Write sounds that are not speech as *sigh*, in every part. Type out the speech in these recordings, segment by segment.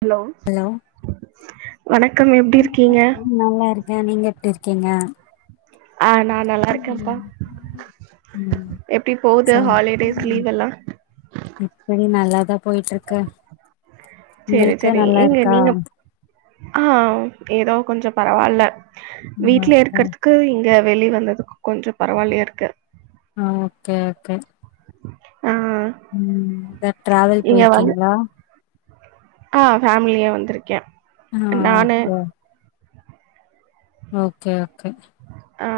Hello வணக்கம் எப்டி இருக்கீங்க. கே நீங்க எப்படி இருக்கீங்க ஆ நா நல்லா இருக்கே பா ம் எப்டி போது சோ ஹாலிடேஸ் லீவ் எல்லா ன் நல்லதாப் போயிட்டு இருக்கு சேரி உங்களுக்கு சேரி நல்லா எங்க இருக்கா? நீங்க ஆ ஏதோ கொஞ்ச பரவால்ல. வீட்ல ஓகே இருக்கிறதுக்கு யே வெளி வந்ததுக் கொஞ்ச பரவால்லயா இருக்கு. அ ஓகே ஓகே ஆ ம் ஏதா ட்ராவல் இங்க வந்து போயிருக்கீங்களா? ஆ ஃபேமிலியா வந்திருக்கே. ஆ நானு அப்போ ஓகே ஓகே ஆ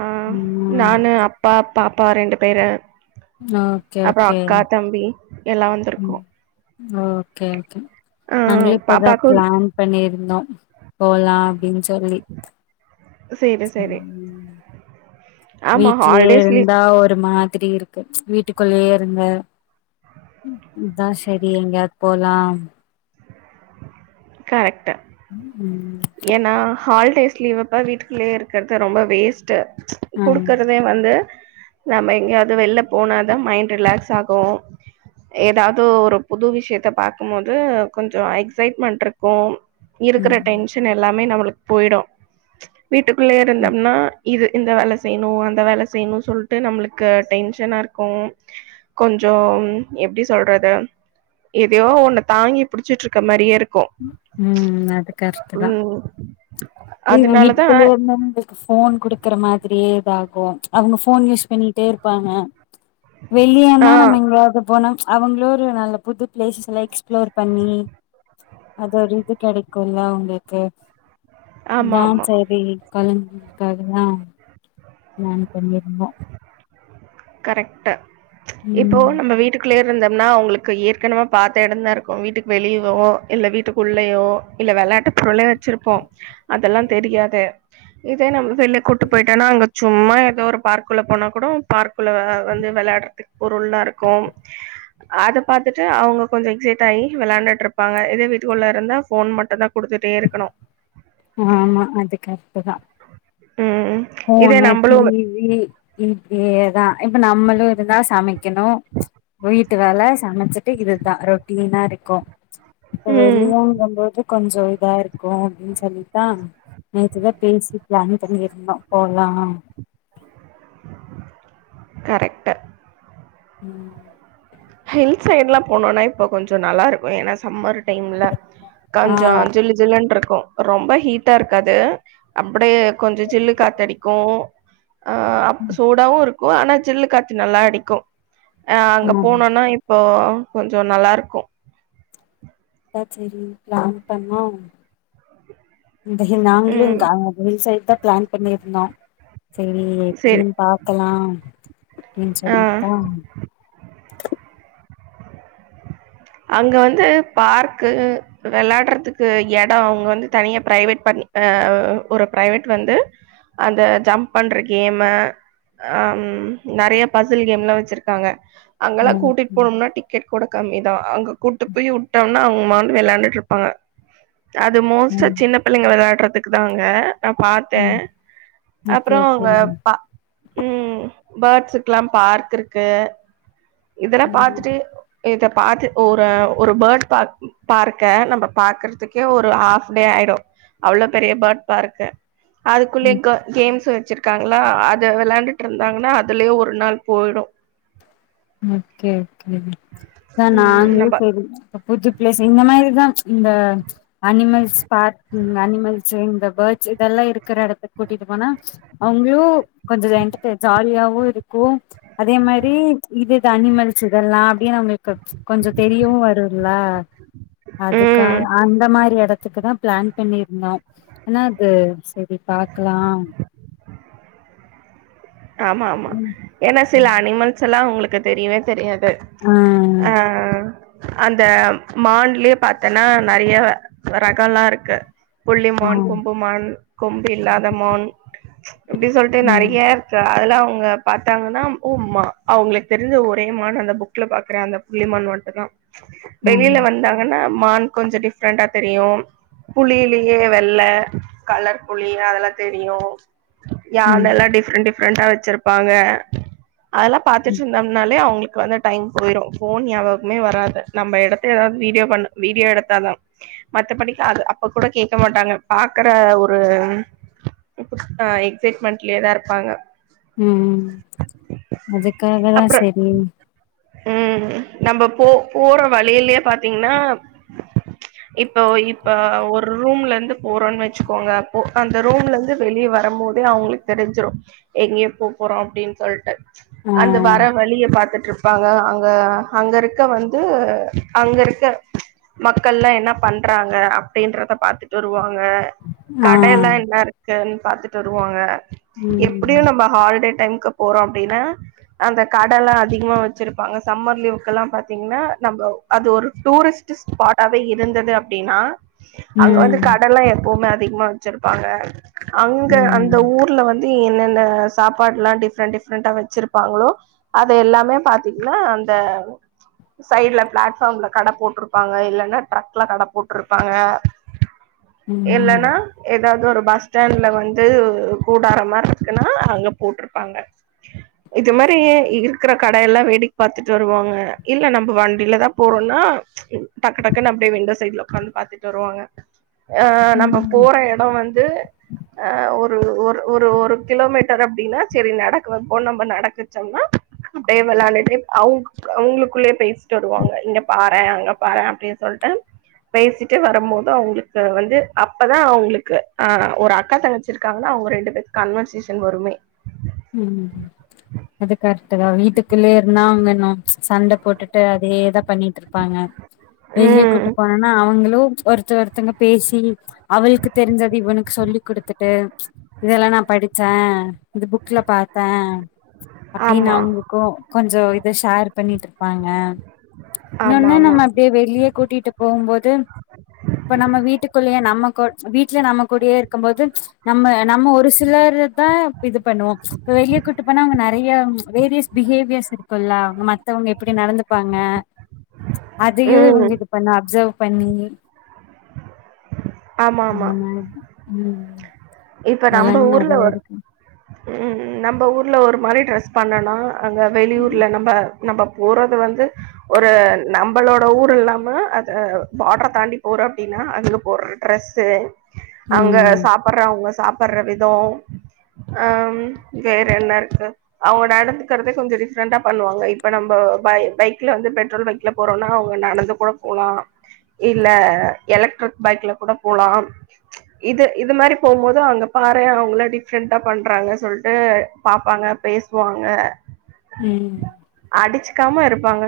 ம் நானு அப்பா பாப்பா ரெண்டு பேரு ஓகே அப்புற ஓகே அக்கா தம்பி எல்லா வந்திருக்கு ம் ஓகே ஒகே நாங்களு இப்பதா பாப்பாக்கு பிளான் பண்ணிருந்தோ போலா அப்படின்னு சொல்லி சேரி சேரி ஆமா வீட்லேயே ஹாலிடேஸ் லீவ் இருந்தா ஒரு மார் திரி இருக்கு வீட்டுக்குள்ளேயே இருந்து அதா சரி எங்காயது போலா கரெட் ம் ம் ஏனா ஹாலிடேஸ் லீவப்ப வீட்டுக்குள்ளயே இருக்கறது ரொம்ப வேஸ்ட்டு ஆ குடுக்கறதே வந்து நம்ம எங்கேயாவது வெளில போனாதான் மைண்ட் ரிலாக்ஸ் ஆகும் ஏதாவது ஒரு புது விஷயத்த பாக்க போது கொஞ்சம் எக்ஸைட்மெண்ட்டா இருக்கு இருக்கற ம் டைன்ஷ் எல்லாமே நம்புளுக்கு போயிடு வீட்டுக்குள்ளேயே இருந்தோம்னா இது இந்த வேலை செய்யணும் அந்த வேலை செய்யணும் சொல்ட்டு நம்புளுக்கு டென்ஷனா இருக்கும் கொஞ்சம் எப்பிடி சொல்றது எதையோ ஒன்ன தாங்கி புடிச்சிட்டு இருக்க மாரியே இருக்கு ம் அதுக்காஸ் ம் அதனாலதா வீட்க்குள்ளே இருந்த எங்களுக்கு போன் குடுக்குற மாரி லேட்டாகும் அவுங்க போன் யூஸ் பண்ணிட்டே இருப்பாங்க ஆ வெளியனா நம்ம எங்கயாவது போனா அவுங்களோ ஒரு நல்ல புது பிளேஸ் எல்லாம் எக்ஸ்ப்ளோர் பண்ணி அது ஒரு இது கிடைக்கும்ல்ல அவுங்களுக்கு ஆமா இதான் ஆமா செரி கலம்க்கதலா நானும் பண்ணிருந்தோ கரெக்ட் இப்போ ம் நம்ம வீட்டுக்குள்ளே இருந்தோம்னா அவங்களுக்கு ஏற்கனவே பார்த்த இடம்தா இருக்கும் வீட்டுக்கு வெளியவோ இல்ல வீட்டுக்கு உள்ளேயோ இல்ல விளையாட்டு பொருளே வச்சிருப்போம் அதெல்லாம் தெரியாது இதே நம்ம வெளில கூட்டு போயிட்டனா சும்மா ஏதோ ஒரு பார்க்குள்ளே போனா கூட பார்க் கூள்ள வந்து விளையாடுறதுக்கு பொருளா இருக்கும் அத பார்த்துட்டு அவங்க கொஞ்ச எக்ஸைட் ஆகி விளையாண்டுட்டு இருப்பாங்க இதே வீட்டுக்குள்ளே இருந்தா போன் மட்டும் தா ஆமா அது கரெக்ட் தா ம் இதே போனு டி நம்பளு வி இப்படியேதா இப்ப நம்மளும் இருந்தா சமைக்கணும் வீட்டு வேல சமைச்சிட்டு இதுதா ரொட்டீனா இருக்கும் ம். வெளியங்க போது கொஞ்சம் இதா இருக்கும் அப்படின்னு சொல்லித்தா நேற்றுதா பேசி பிளான் பண்ணியிருந்தோம் போலா கரெக்ட் உம் ஹில் சைடு் எல்லாம் போனோனா இப்ப கொஞ்சம் நல்லா இருக்கும் ஏன்னா சம்மர் டைம்ல ஆ கொஞ்சம் ஜில்ஜில்லுன்னு இருக்கும் ரொம்ப ஹீட்டா இருக்காது அப்படியே கொஞ்சம் ஜில்லு காத்தடிக்கு ஆ சூடாவும் இருக்கு ஆனா சில்லு காத்து நல்லா அடிக்கும் ஆ அங்க ம் போனோனா இப்போ கொஞ்சு நல்லா இருக்கு அதா செரி பிளான் பண்ணோம் இந்த இ நாங்களு ம். இந்த இல் சைடு தா பிளான் பண்ணியிருந்தோ சரி சரி. எப்படின்னு பாக்கலா அப்டின் ஆ. சொல்லிட்தா அங்க வந்து பார்க்கு வெளையாடுறதுக்கு எடோ அவங்க வந்து தனியா பிரைவேட் பண்ணி ஆ ஒரு பிரைவேட் வந்து அந்த ஜம்ப் பண்ற கேமு ஆ நறைய பசில் கேம்ல்லா வச்சிருக்காங்க அங்கல்லா ம் கூட்டிட்டு ம் போனும்னா டிக்கெட் கூட கம்மி தா அங்க கூட்டு போய் விட்டம்னா அவங்க *unintelligible* விளையாண்டுட்டு இருப்பாங்க அது மோஸ்டா ம் சின்ன பிள்ளைங்க விளையாடுறது அதுக்குதாங்க நா பாத்தே ம் ஓகே அப்புறோ ஓகே அவங்க ம் பா உம் பேர்ட்ஸுக்கு எல்லா பார்க் இருக்கு இதெல்லா ம் பாத்துட்டு இத பாத்து ஒரு ஒரு பேர்ட் பார் பார்க்க நம்ம பாக்கறதுக்கே ஒரு ஹாஃப் டே ஆயிடு அவ்வளோ பெரிய பேர்ட் பார்க்கு அதுக்குள்ளயே ம் க கேம்ஸ் வச்சிருக்காங்களா அத விளையாண்டுட்டு இருந்தாங்கன்னா அதுலயே ஒரு நாள் போயிடு ஓக்கே ஓக்கே த ம் நாங்களு நம்ப செரி புதுபிளேஸ் இந்த மாரிதா இந்த அனிமல்ஸ் பார்க் அனிமல்ஸ் இந்த பேர்ட்ஸ் இதெல்லா இருக் இருக்கிற எடத்த கூட்டிட்டு போனா அவங்களு கொஞ்சு எண்டர்டெயின் ஜாலியாவு இருக்கு ம்ச் அதே மாரி இது த அனிமல்ஸ் இதல்லா அப்படின்னு நம்மளுக்கு கொஞ்சு தெரியவு வருல ம் அதுக்காக அந்த மாரி இடத்துக்கு தா பிளான் பண்ணிருந்தோஆனா அது செரி பாக்கலா ஆமா ஆமா ம் ஏன்னா சில அனிமல்ஸ் எல்லா உங்களுக்கு எனக் தெரியவே தெரியாது ஆ து ஆ அந்த மான்லயே பாத்தேன்னா நறைய ரகோ எல்லா இருக்கு புள்ளி ஆ மான் கொம்பு மான் கொம்பு இல்லாத மான் இப்டி சொல்டு ம் நிறைய அதெல அவங்க பார்த்தாங்கன்னா உமா அவங்களுக்கு தெரிஞ்ச ஒரே மான் அந்த புக்ல பாக்குறேன் அந்த புள்ளி மான் மட்டு தான் ஆ வெளியில ம் வந்தாங்கன்னா மான் கொஞ்சம் டிஃப்ரெண்டா தெரியும் புலிலயே வெள்ள கலர் புலி அதெல்லாம் தெரியும் யானல்ல டிஃப்ரெண்ட் டிஃப் ரெண்டா வச்சிருப்பாங்க அதெல்ல ம் பாத்துட்டு இருந்தோம்னாலே அவங்களுக்கு வந்து டைம் போயிரும் போன் நியாபகமே வராது நம்ம எடத்து ஏதாவது வீடியோ பண்ண வீடியோ எடுத்தாதான் மத்தபடிக்க அது அப்ப கூட கேட்க மாட்டாங்க பாக்குற ஒரு் எக்ஸைட்மெண்ட்லயதான் இருப்பாங்க உம் அதுக்காக தான் சரி உம் நம்ம போ போற வழியிலயே பாத்தீங்கன்னா இப்ப இப்ப ஒரு ரூம்ல இருந்து போறோம்ன்னு வச்சுக்கோங்க அப்போ அந்த ரூம்ல இருந்து வெளியே வரும் போதே அவங்களுக்கு தெரிஞ்சிடும் எங்கேயே போ போறோம் அப்படின்னு சொல்லிட்டு ஆ அந்த வர வழிய பாத்துட்டு இருப் பங்க அங்க அங்க இருக்க வந்து அங்க இருக்க மக்கள்லாம் என்ன பண்றாங்க அப்டின்றத பாத்துட்டு வருவா ங்க ஆ கடையெல்லாம் என்ன இருக்கு பாத்துட்டு வருவாங்க ம் எப்படியும் ம் நம்ம ஹாலிடே டைமுக்கு போறோம் அப்டின்னா அந்த கடைலாம் அதிகமா வ ச்சிருப்பாங்க சம்மர் லீவு எல்லாம் பாத்தீங்கன்னா நம்ம அது ஒரு டூரிஸ்ட் ஸ்பாடாவே இருந்தது அப்படின்னா அங்க வந்து ம் கடைலாம் எப்பவுமே அ திகமா வச்சிருப்பாங்க அங்க அந்த ம் ஊர்ல வந் து என்னென்ன சாப்பாடுலாம் டிஃப்ரெண்ட் டிஃப்ரெண்டா வச்சிருப்பாங்களோ அத எல்லாமே பாத் தீங்கன்னா அந்த சைட்ல பிளாட்பார்ம்ல கடை போட்டிருப்பாங்க இல்லன்னா ட்ரக்ல கடை போட்டிருப்பாங்க இல்லன்னா ம் எ தாது ஒரு பஸ்டாண்ட்ல வந்து கூடார மாதிரி இருக்குன்னா அங்க போட்டிருப்பாங்க இது மாதிரி இருக்கிற கடையெல்லாம் வேடிக் பாத்துட்டு வருவாங்க இல்ல நம்ம வண்டியிலதான் போறோம்ன்னா டக்கு டக்குன்னு அப்படியே விண்டோ சைட்ல உக்காந்து பாத்துட்டு வருவாங்க அஹ் நம்ம போற இடம் வந்து அஹ் ஒரு ஒரு ஒரு ஒரு கிலோமீட்டர் அப்படின்னா சரி நடக்கு போ நம்ம நடக்குச்சோம்னா அப்படியே விளையாண்டு டே அவங்க அவங்களுக்குள்ளயே பேசிட்டு வருவாங்க இங்க பாறேன் அங்க பாறேன் அப்படின்னு சொல்லிட்டு பேசிட்டு வரும்போது அவங்களுக்கு வந்து அப்பதான் அவங்களுக்கு ஆஹ் ஒரு அக்கா தங்கச்சிருக்காங்கன்னா அவங்க ரெண்டு பேருக்கு கன்வர்சேஷன் வருமே உஹம் அது கரெக்ட் தான் வீட்டுக்குள்ளயே இருந்தாங்கனும் சண்ட போட்டுட்டு அதே தான் பண்ணிட்டு இருப்பாங்க வெளியே ம் கூட்டு போனோனா அவங்களும் ஒருத்தர் ஒருத்தங்க பேசி அவளுக்கு தெரிஞ்சது இவனுக்கு சொல்லிக் கொடுத்துட்டு இதெல்லாம் நான் படிச்சேன் புக்ல பார்த்தேன் அப்படின்னு ஆமா அவங்களுக்கும் கொஞ்சம் இதை ஷேர் பண்ணிட்டு இருப்பாங்க ஆமா இன்னொன்னு ஆமா நம்ம அப்படியே வெளியே கூட்டிட்டு போம்போது இப்ப நம்ம வீட்டுக்குள்ளேயே நம்ம வீட்டுல நம்ம கூடயே இருக்கும் போது நம்ம நம்ம ஒரு சிலர் *unintelligible* தா இது பண்ணு இப்ப வெளிய கூட்டு போனா அவுங்க நெறைய வேரியஸ் பிஹேவியர்ஸ் இருக்குல்ல அங்க மத்தவங்க எப்டி நடந்துப்பாங்க அதையும் ம் இவங்களுக்கு பண்ண அப்சர்வ் பண்ணி ஆமா ஆமா அந்தமாரி உம் *inaudible* இப்ப நம்ம ஊர்ல ஒரு ஹ்ம்ம் நம்ம ஊருல ஒரு மாரி ட்ரெஸ் பண்ணனும் அங்க வெளியூர்ல நம்ம நம்ம போறது வந்து ஒரு நம்மளோட ஊர் இல்லாம அது பார்டர தாண்டி போறோம் அப்டின்னா அதுக போட்ற ட்ரெஸ்ஷூ அங்க ம் சாப்பட்றவங்க சாப்பட்ற விதம் ஆஹ் ம் வேற என்ன இருக்கு அவுங்க நடந்துகிறது கொஞ்சம் டிஃப்ரெண்டா பண்ணுவாங்க இப்ப நம்ம பை பைக்ல வந்து பெட்ரோல் பைக்ல போறோம்னா அவுங்க நடந்து கூட போலாம் இல்ல எலக்ட்ரிக் பைக்ல கூட போலாம் இது இது மாரி போம்போது து அங்க பாரு அவுங்கள டிஃப்ரெண்டா பண்றாங்கன்னு சொல்ட்டு பாப்பாங்க பேசுவாங்க உம் க்காம இருப்பாங்க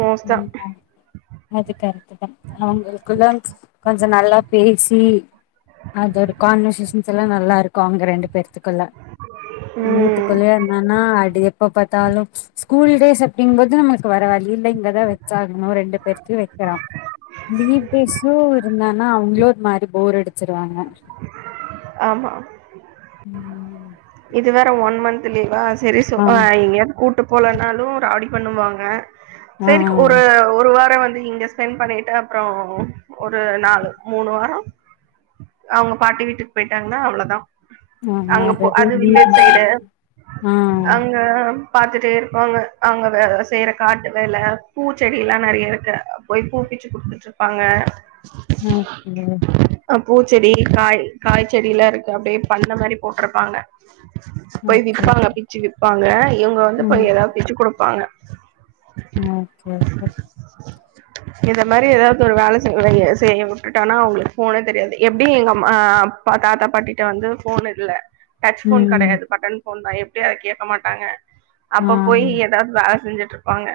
மோஸ்ட்டா உம் ஆம் அது கரக்டுதான் அவுங்களுக்குள்ள கொஞ்சம் நல்லா பேசி அது ஒரு கான்வசேஷன் ஷன்லா நல்லாருக்கும் அங்க ரெண்டு பேத்துக்குள்ள ம் வீட்டுக்குள்ளேயே இருந்தானா அது எப்ப பாத் டாலும், ஸ்கூல் டேஸ் அப்டிங்போது நமக்கு வேர வழி இல்ல இங்க தா வச்சு ஆகனும் ரெண்டு பேத் து வைக்கிறோம் லீவ் டேஸு இருந்தானா அவுங்களு ஒரு மாரி போர் அடிச்சுருவாங்க. ஆமா ம் ம் இது வேற ஒன் மந்த் லீவா ஆ *unintelligible* எங்யாலது கூட் டு போலனாலும் ராடி பண்ணுவாங்க. ஆ சரி ஒரு ஒரு வாரம் வ பிள்ளைங்க இங்க ஸ்பெண்ட் பண்ணிட்டு அப்புறம் ஒரு நாலு மூணு வாரம் அவுங்க பாட்டி வீட்டுக்கு போயிட்டாங்கன்னா அவ்ளோதான். ஆமா அத அது வில்லேஜ் சைடு. அங்க பாத்துட்டே இருப்பாங்க அங்க வேல செய்ற காட்டு வேல பூச்செடில்லாம் நெறைய இருக்கு போய் பூ பிச்சு குடுத்துட்டு இருப்பாங்க. உம் உம் அ பூச்செடி காய் காய் செடியிலாம் இருக்கு அப்படியே பண்ண மாரி போட்ருப் பாங்க போய் ஓகே விற்பாங்க பிச்சு விற்பாங்க. இவங்க வந்து ம் போய் ஏதாவது பிச்சு கொடுப்பாங்க. ஓகே ஓகே இத மாதிரி ஏதாவது ஒரு வேலை செய் செய்ய விட்டுட்டோனா அவங்களுக்கு ஃபோனே தெரியாது. எப்படி எங்க அம் அப்பா தாத்தா பாட்டிட்ட வந்து ஃபோன் இல்ல. டச் ஃபோன் ம் கிடையாது. பட்டன் ஃபோன் தா எப்படியும் அத கேக மாட்டாங்க. ஆ அப்ப போய் ஏதாவது வேலை செஞ்சு ட்ருப்பாங்க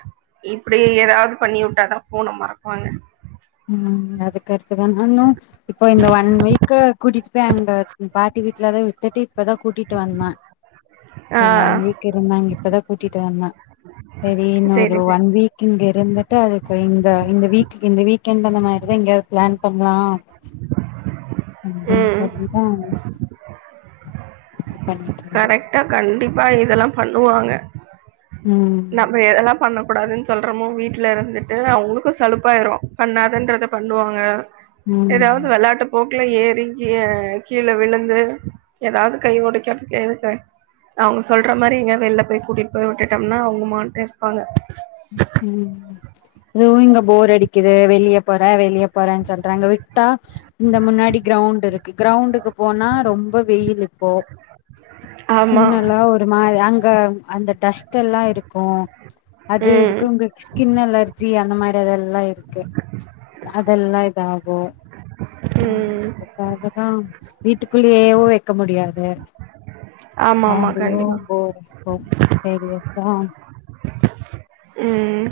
இப்படி ஏதாவது பண்ணி விட்டாதான் போனை மறப்பாங்க. உம் அதுக்கர ட் தா நானும் இப்ப இந்த ஒன் வீக் கூட்டிட்டு போய் அங்க பாட்டி வீட்டுலதா விட்டுட்டு இப்பதான் கூட்டிட்டு வந்தேன். ஆ செரி ஒன் வீக் இருந்தங்க இப்பதான் கூட்டிட்டு வந்தன். சரி இன்னொ ஒரு சேரி சேரி ஒன் வீக் இங்க இருந்துட்டு அதுக்கு இந்த இந்த வீக் இந்த வீக் கென்ட் தான மாருது இங்க பிளான் பண்ணலாம். அப்டின்னு ம் சொல்லிதான் இது பண்ணிட்டு இருந்த. தெல்லாம் பண்ணுவாங்க. ம் நம்ம எதெல்லாம் பண்ண கூடாதுன்னு சொல்றோமோ வீட்டுல இருந்துட்டு அவங்களுக்கும் சலுப்பாயிரும். பண்ணாதன்கிறத பண்ணுவாங்க. ம் ஏதாவது விளையாட்டு போக் ல ஏறி கீகீழ விழுந்து ஏதாவது கை உடைக்கதுக்கு எதுக்கு அவங்க சொல்ற மாதிரி எங்க வெளில போய் கூட்டிட்டு போய் விட்டுட்டோம்னா அவங்க மாட்கு இருப்பாங்க. ஃபோர் அடிக்குது வெளியே போறே வெளிய போற சொல்றங்க விட்டா இந்த முன்னாடி கிரவுண்ட் இருக்கு கிரவுண்ட்க்கு போனா ரொம்ப வெயில் இப்போ ஆமா ஸ்கின் எல்லாம் ஒரு மாதிரி அங் க அந்த டஸ்ட்டெல்லா இருக்கு அது ம் இதுக்குங்குப்ஸ் கின் அலர்ஜி அந்த மாரிதெல்லா இருக்கு அதெல்லா இதாகு சேர் ம் அதுக்காக ஆம் வீட்டுக்குள்ளே ஏவோ வெக்க முடியாது ஆமா ஆமா அவுங்களுக்கு கண்டிப்பா ஃபோர் அடிக்கும் செரி அத்தான் உம்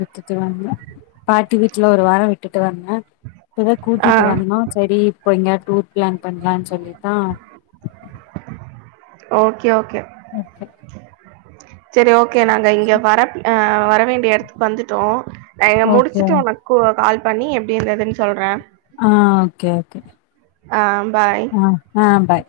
விட்டுட்டு வந்தோ பாட்டி வீட்டுல ஒரு வாரோ விட்டுட்டு வந்தே இப்பதா ஆ கூட்டிட்டு வண்ணோ சேரி இப்ப எங்கிய டூர் பிளான் பண்ணலான்னு சொல்லித்தா ஓகே ஓகே ஓகே சேர் ஓ கே நாங்க இங்க வரப் அஹ் வரவேண்டிய எடத்துக்கு வந்துட்டோ நா இங்க ஓகே முடுச்சுட்டு உனக் கூ கால் பண்ணி எப்டி இருந்ததுன் சொல்றே ஆஹா ஓக்கே ஓகே ஆம் அ ஆ பாய்